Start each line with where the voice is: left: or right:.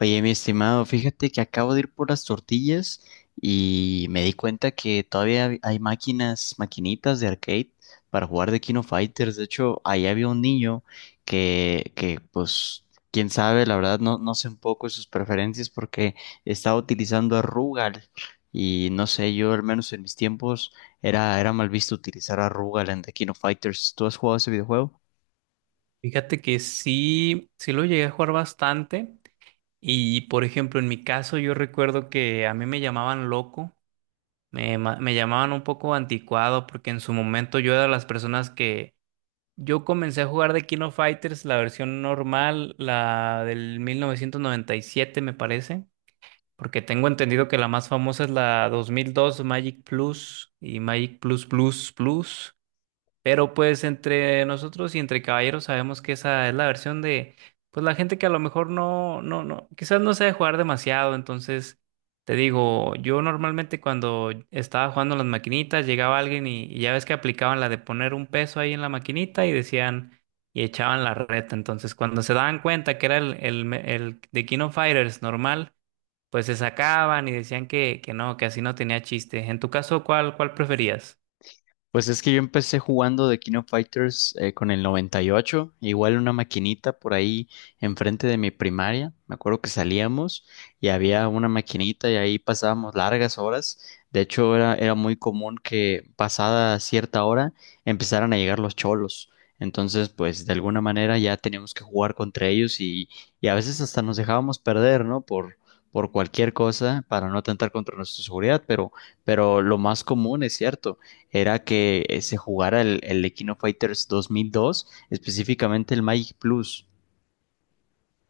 left: Oye, mi estimado, fíjate que acabo de ir por las tortillas y me di cuenta que todavía hay máquinas, maquinitas de arcade para jugar de Kino Fighters. De hecho, ahí había un niño que pues, quién sabe, la verdad no sé un poco de sus preferencias porque estaba utilizando a Rugal y no sé, yo al menos en mis tiempos era mal visto utilizar a Rugal en The Kino Fighters. ¿Tú has jugado ese videojuego?
right: Fíjate que sí, sí lo llegué a jugar bastante y por ejemplo en mi caso yo recuerdo que a mí me llamaban loco, me llamaban un poco anticuado porque en su momento yo era de las personas que yo comencé a jugar de Kino Fighters, la versión normal, la del 1997 me parece, porque tengo entendido que la más famosa es la 2002 Magic Plus y Magic Plus Plus Plus. Pero pues entre nosotros y entre caballeros sabemos que esa es la versión de, pues la gente que a lo mejor no, no, no, quizás no sabe jugar demasiado. Entonces, te digo, yo normalmente cuando estaba jugando las maquinitas, llegaba alguien y ya ves que aplicaban la de poner un peso ahí en la maquinita y decían, y echaban la reta. Entonces, cuando se daban cuenta que era el de King of Fighters normal, pues se sacaban y decían que no, que así no tenía chiste. En tu caso, ¿cuál preferías?
left: Pues es que yo empecé jugando de King of Fighters con el 98, igual una maquinita por ahí enfrente de mi primaria. Me acuerdo que salíamos y había una maquinita y ahí pasábamos largas horas. De hecho, era muy común que pasada cierta hora empezaran a llegar los cholos. Entonces, pues de alguna manera ya teníamos que jugar contra ellos y a veces hasta nos dejábamos perder, ¿no? Por cualquier cosa para no atentar contra nuestra seguridad, pero lo más común es cierto era que se jugara el Equino Fighters 2002, específicamente el Magic Plus.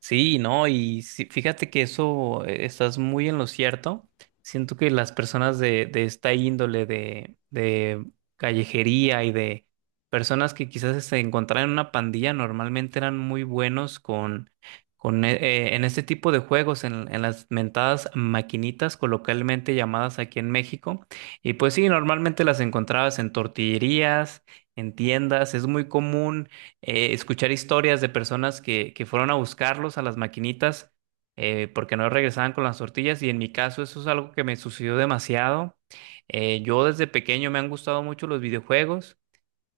right: Sí, no, y sí, fíjate que eso estás muy en lo cierto. Siento que las personas de esta índole de callejería y de personas que quizás se encontraran en una pandilla normalmente eran muy buenos con en este tipo de juegos, en las mentadas maquinitas coloquialmente llamadas aquí en México. Y pues sí, normalmente las encontrabas en tortillerías, en tiendas. Es muy común escuchar historias de personas que fueron a buscarlos a las maquinitas porque no regresaban con las tortillas y en mi caso eso es algo que me sucedió demasiado. Yo desde pequeño me han gustado mucho los videojuegos.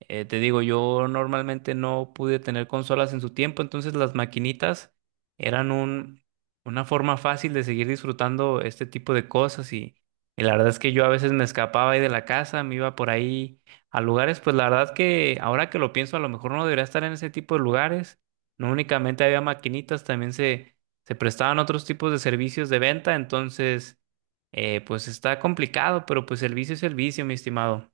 right: Te digo, yo normalmente no pude tener consolas en su tiempo, entonces las maquinitas eran una forma fácil de seguir disfrutando este tipo de cosas y la verdad es que yo a veces me escapaba ahí de la casa, me iba por ahí a lugares, pues la verdad que ahora que lo pienso, a lo mejor no debería estar en ese tipo de lugares, no únicamente había maquinitas, también se prestaban otros tipos de servicios de venta, entonces pues está complicado, pero pues el vicio es el vicio, mi estimado.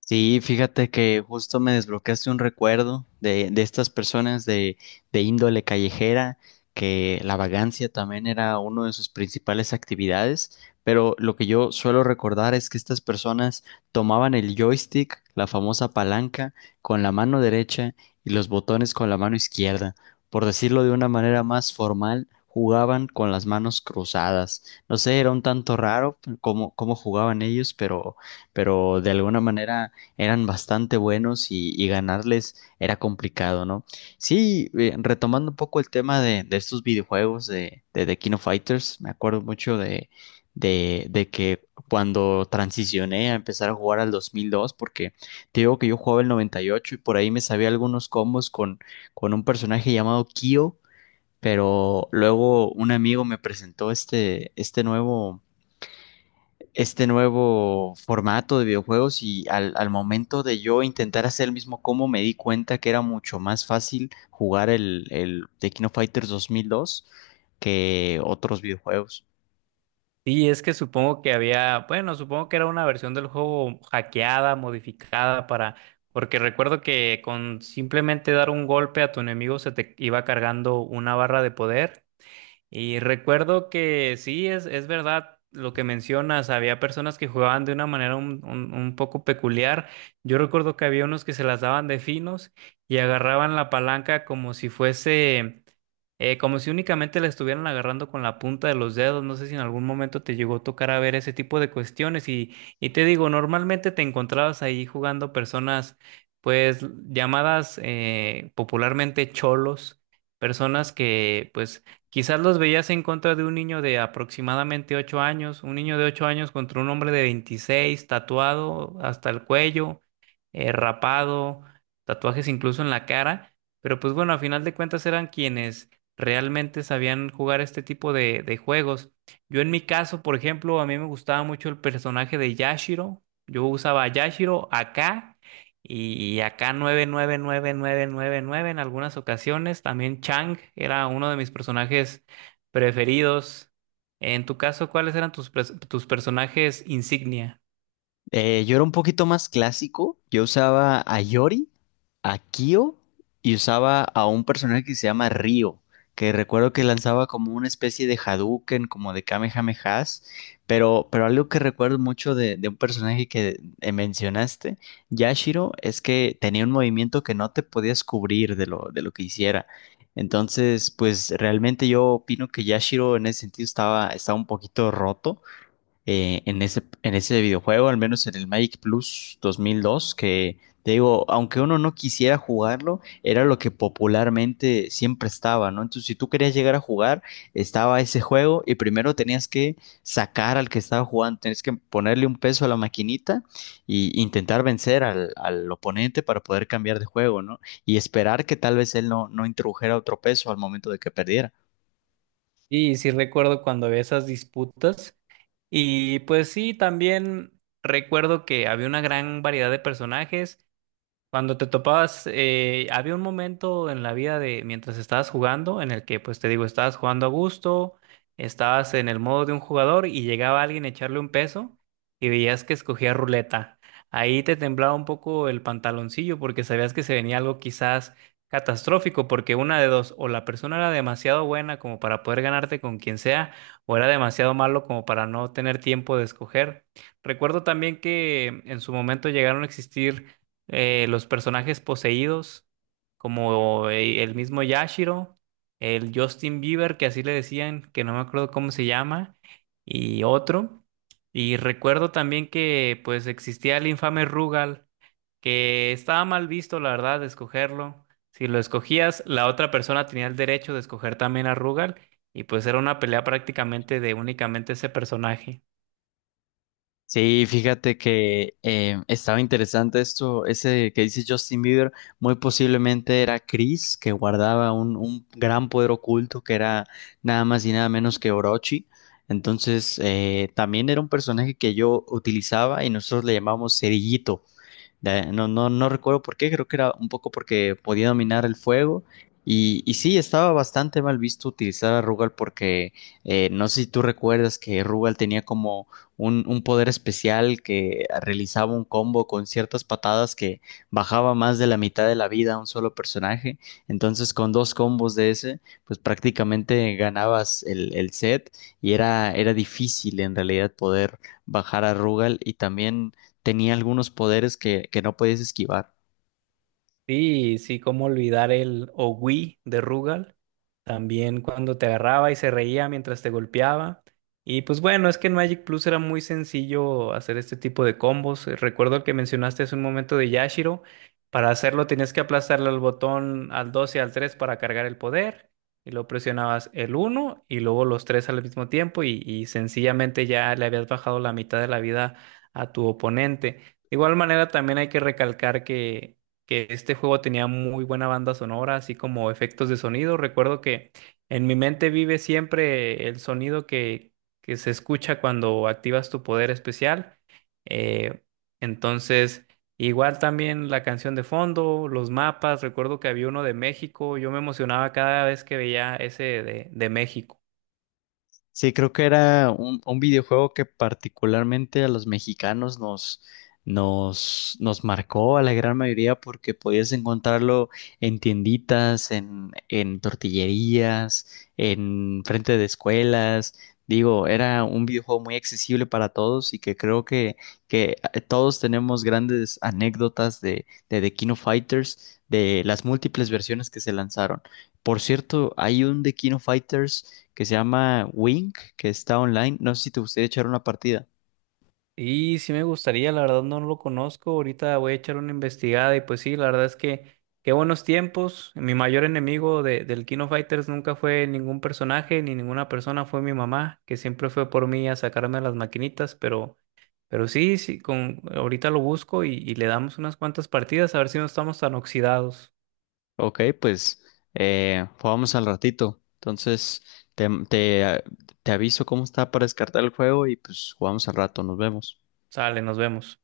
left: Sí, fíjate que justo me desbloqueaste un recuerdo de estas personas de índole callejera, que la vagancia también era una de sus principales actividades, pero lo que yo suelo recordar es que estas personas tomaban el joystick, la famosa palanca, con la mano derecha y los botones con la mano izquierda. Por decirlo de una manera más formal, jugaban con las manos cruzadas. No sé, era un tanto raro cómo jugaban ellos, pero de alguna manera eran bastante buenos y ganarles era complicado, ¿no? Sí, retomando un poco el tema de estos videojuegos de King of Fighters, me acuerdo mucho de que cuando transicioné a empezar a jugar al 2002, porque te digo que yo jugaba el 98 y ocho y por ahí me sabía algunos combos con un personaje llamado Kyo, pero luego un amigo me presentó este, este nuevo formato de videojuegos y al momento de yo intentar hacer el mismo combo me di cuenta que era mucho más fácil jugar el The King of Fighters 2002 que otros videojuegos.
right: Sí, es que supongo que había, bueno, supongo que era una versión del juego hackeada, modificada para, porque recuerdo que con simplemente dar un golpe a tu enemigo se te iba cargando una barra de poder y recuerdo que sí, es verdad lo que mencionas, había personas que jugaban de una manera un poco peculiar. Yo recuerdo que había unos que se las daban de finos y agarraban la palanca como si fuese, como si únicamente la estuvieran agarrando con la punta de los dedos. No sé si en algún momento te llegó a tocar a ver ese tipo de cuestiones. Y te digo, normalmente te encontrabas ahí jugando personas, pues llamadas popularmente cholos, personas que pues quizás los veías en contra de un niño de aproximadamente 8 años, un niño de 8 años contra un hombre de 26, tatuado hasta el cuello, rapado, tatuajes incluso en la cara, pero pues bueno, a final de cuentas eran quienes realmente sabían jugar este tipo de juegos. Yo en mi caso, por ejemplo, a mí me gustaba mucho el personaje de Yashiro, yo usaba a Yashiro acá y acá nueve nueve nueve nueve nueve nueve en algunas ocasiones. También Chang era uno de mis personajes preferidos. En tu caso, ¿cuáles eran tus personajes insignia?
left: Yo era un poquito más clásico. Yo usaba a Yori, a Kyo y usaba a un personaje que se llama Ryo, que recuerdo que lanzaba como una especie de Hadouken, como de Kamehamehas. Pero algo que recuerdo mucho de un personaje que mencionaste, Yashiro, es que tenía un movimiento que no te podías cubrir de lo que hiciera. Entonces, pues realmente yo opino que Yashiro en ese sentido estaba un poquito roto en ese videojuego, al menos en el Magic Plus 2002, que te digo, aunque uno no quisiera jugarlo, era lo que popularmente siempre estaba, ¿no? Entonces, si tú querías llegar a jugar, estaba ese juego y primero tenías que sacar al que estaba jugando, tenías que ponerle un peso a la maquinita y intentar vencer al oponente para poder cambiar de juego, ¿no? Y esperar que tal vez él no introdujera otro peso al momento de que perdiera.
right: Y sí recuerdo cuando había esas disputas. Y pues sí, también recuerdo que había una gran variedad de personajes. Cuando te topabas, había un momento en la vida de mientras estabas jugando en el que, pues te digo, estabas jugando a gusto, estabas en el modo de un jugador y llegaba alguien a echarle un peso y veías que escogía ruleta. Ahí te temblaba un poco el pantaloncillo porque sabías que se venía algo quizás catastrófico, porque una de dos, o la persona era demasiado buena como para poder ganarte con quien sea, o era demasiado malo como para no tener tiempo de escoger. Recuerdo también que en su momento llegaron a existir los personajes poseídos, como el mismo Yashiro, el Justin Bieber, que así le decían, que no me acuerdo cómo se llama, y otro. Y recuerdo también que pues existía el infame Rugal, que estaba mal visto, la verdad, de escogerlo. Si lo escogías, la otra persona tenía el derecho de escoger también a Rugal, y pues era una pelea prácticamente de únicamente ese personaje.
left: Sí, fíjate que estaba interesante esto, ese que dice Justin Bieber, muy posiblemente era Chris, que guardaba un gran poder oculto que era nada más y nada menos que Orochi. Entonces, también era un personaje que yo utilizaba y nosotros le llamamos Cerillito no, no, no recuerdo por qué, creo que era un poco porque podía dominar el fuego. Y sí, estaba bastante mal visto utilizar a Rugal porque no sé si tú recuerdas que Rugal tenía como un poder especial que realizaba un combo con ciertas patadas que bajaba más de la mitad de la vida a un solo personaje. Entonces, con dos combos de ese, pues prácticamente ganabas el set y era difícil en realidad poder bajar a Rugal y también tenía algunos poderes que no podías esquivar.
right: Sí, sí, cómo olvidar el Owi de Rugal, también cuando te agarraba y se reía mientras te golpeaba. Y pues bueno, es que en Magic Plus era muy sencillo hacer este tipo de combos. Recuerdo que mencionaste hace un momento de Yashiro. Para hacerlo tenías que aplastarle al botón al 2 y al 3 para cargar el poder. Y luego presionabas el uno y luego los tres al mismo tiempo y sencillamente ya le habías bajado la mitad de la vida a tu oponente. De igual manera también hay que recalcar que este juego tenía muy buena banda sonora, así como efectos de sonido. Recuerdo que en mi mente vive siempre el sonido que se escucha cuando activas tu poder especial. Eh, entonces, igual también la canción de fondo, los mapas, recuerdo que había uno de México, yo me emocionaba cada vez que veía ese de México.
left: Sí, creo que era un videojuego que particularmente a los mexicanos nos marcó a la gran mayoría porque podías encontrarlo en tienditas, en tortillerías, en frente de escuelas. Digo, era un videojuego muy accesible para todos y que creo que todos tenemos grandes anécdotas de The King of Fighters, de las múltiples versiones que se lanzaron. Por cierto, hay un The King of Fighters que se llama Wing que está online. No sé si te gustaría echar una partida.
right: Y sí me gustaría, la verdad no lo conozco, ahorita voy a echar una investigada y pues sí, la verdad es que qué buenos tiempos, mi mayor enemigo del King of Fighters nunca fue ningún personaje ni ninguna persona, fue mi mamá, que siempre fue por mí a sacarme las maquinitas, pero, sí, sí, ahorita lo busco y le damos unas cuantas partidas a ver si no estamos tan oxidados.
left: Ok, pues jugamos al ratito. Entonces, te, te, te aviso cómo está para descartar el juego y pues jugamos al rato. Nos vemos.
right: Sale, nos vemos.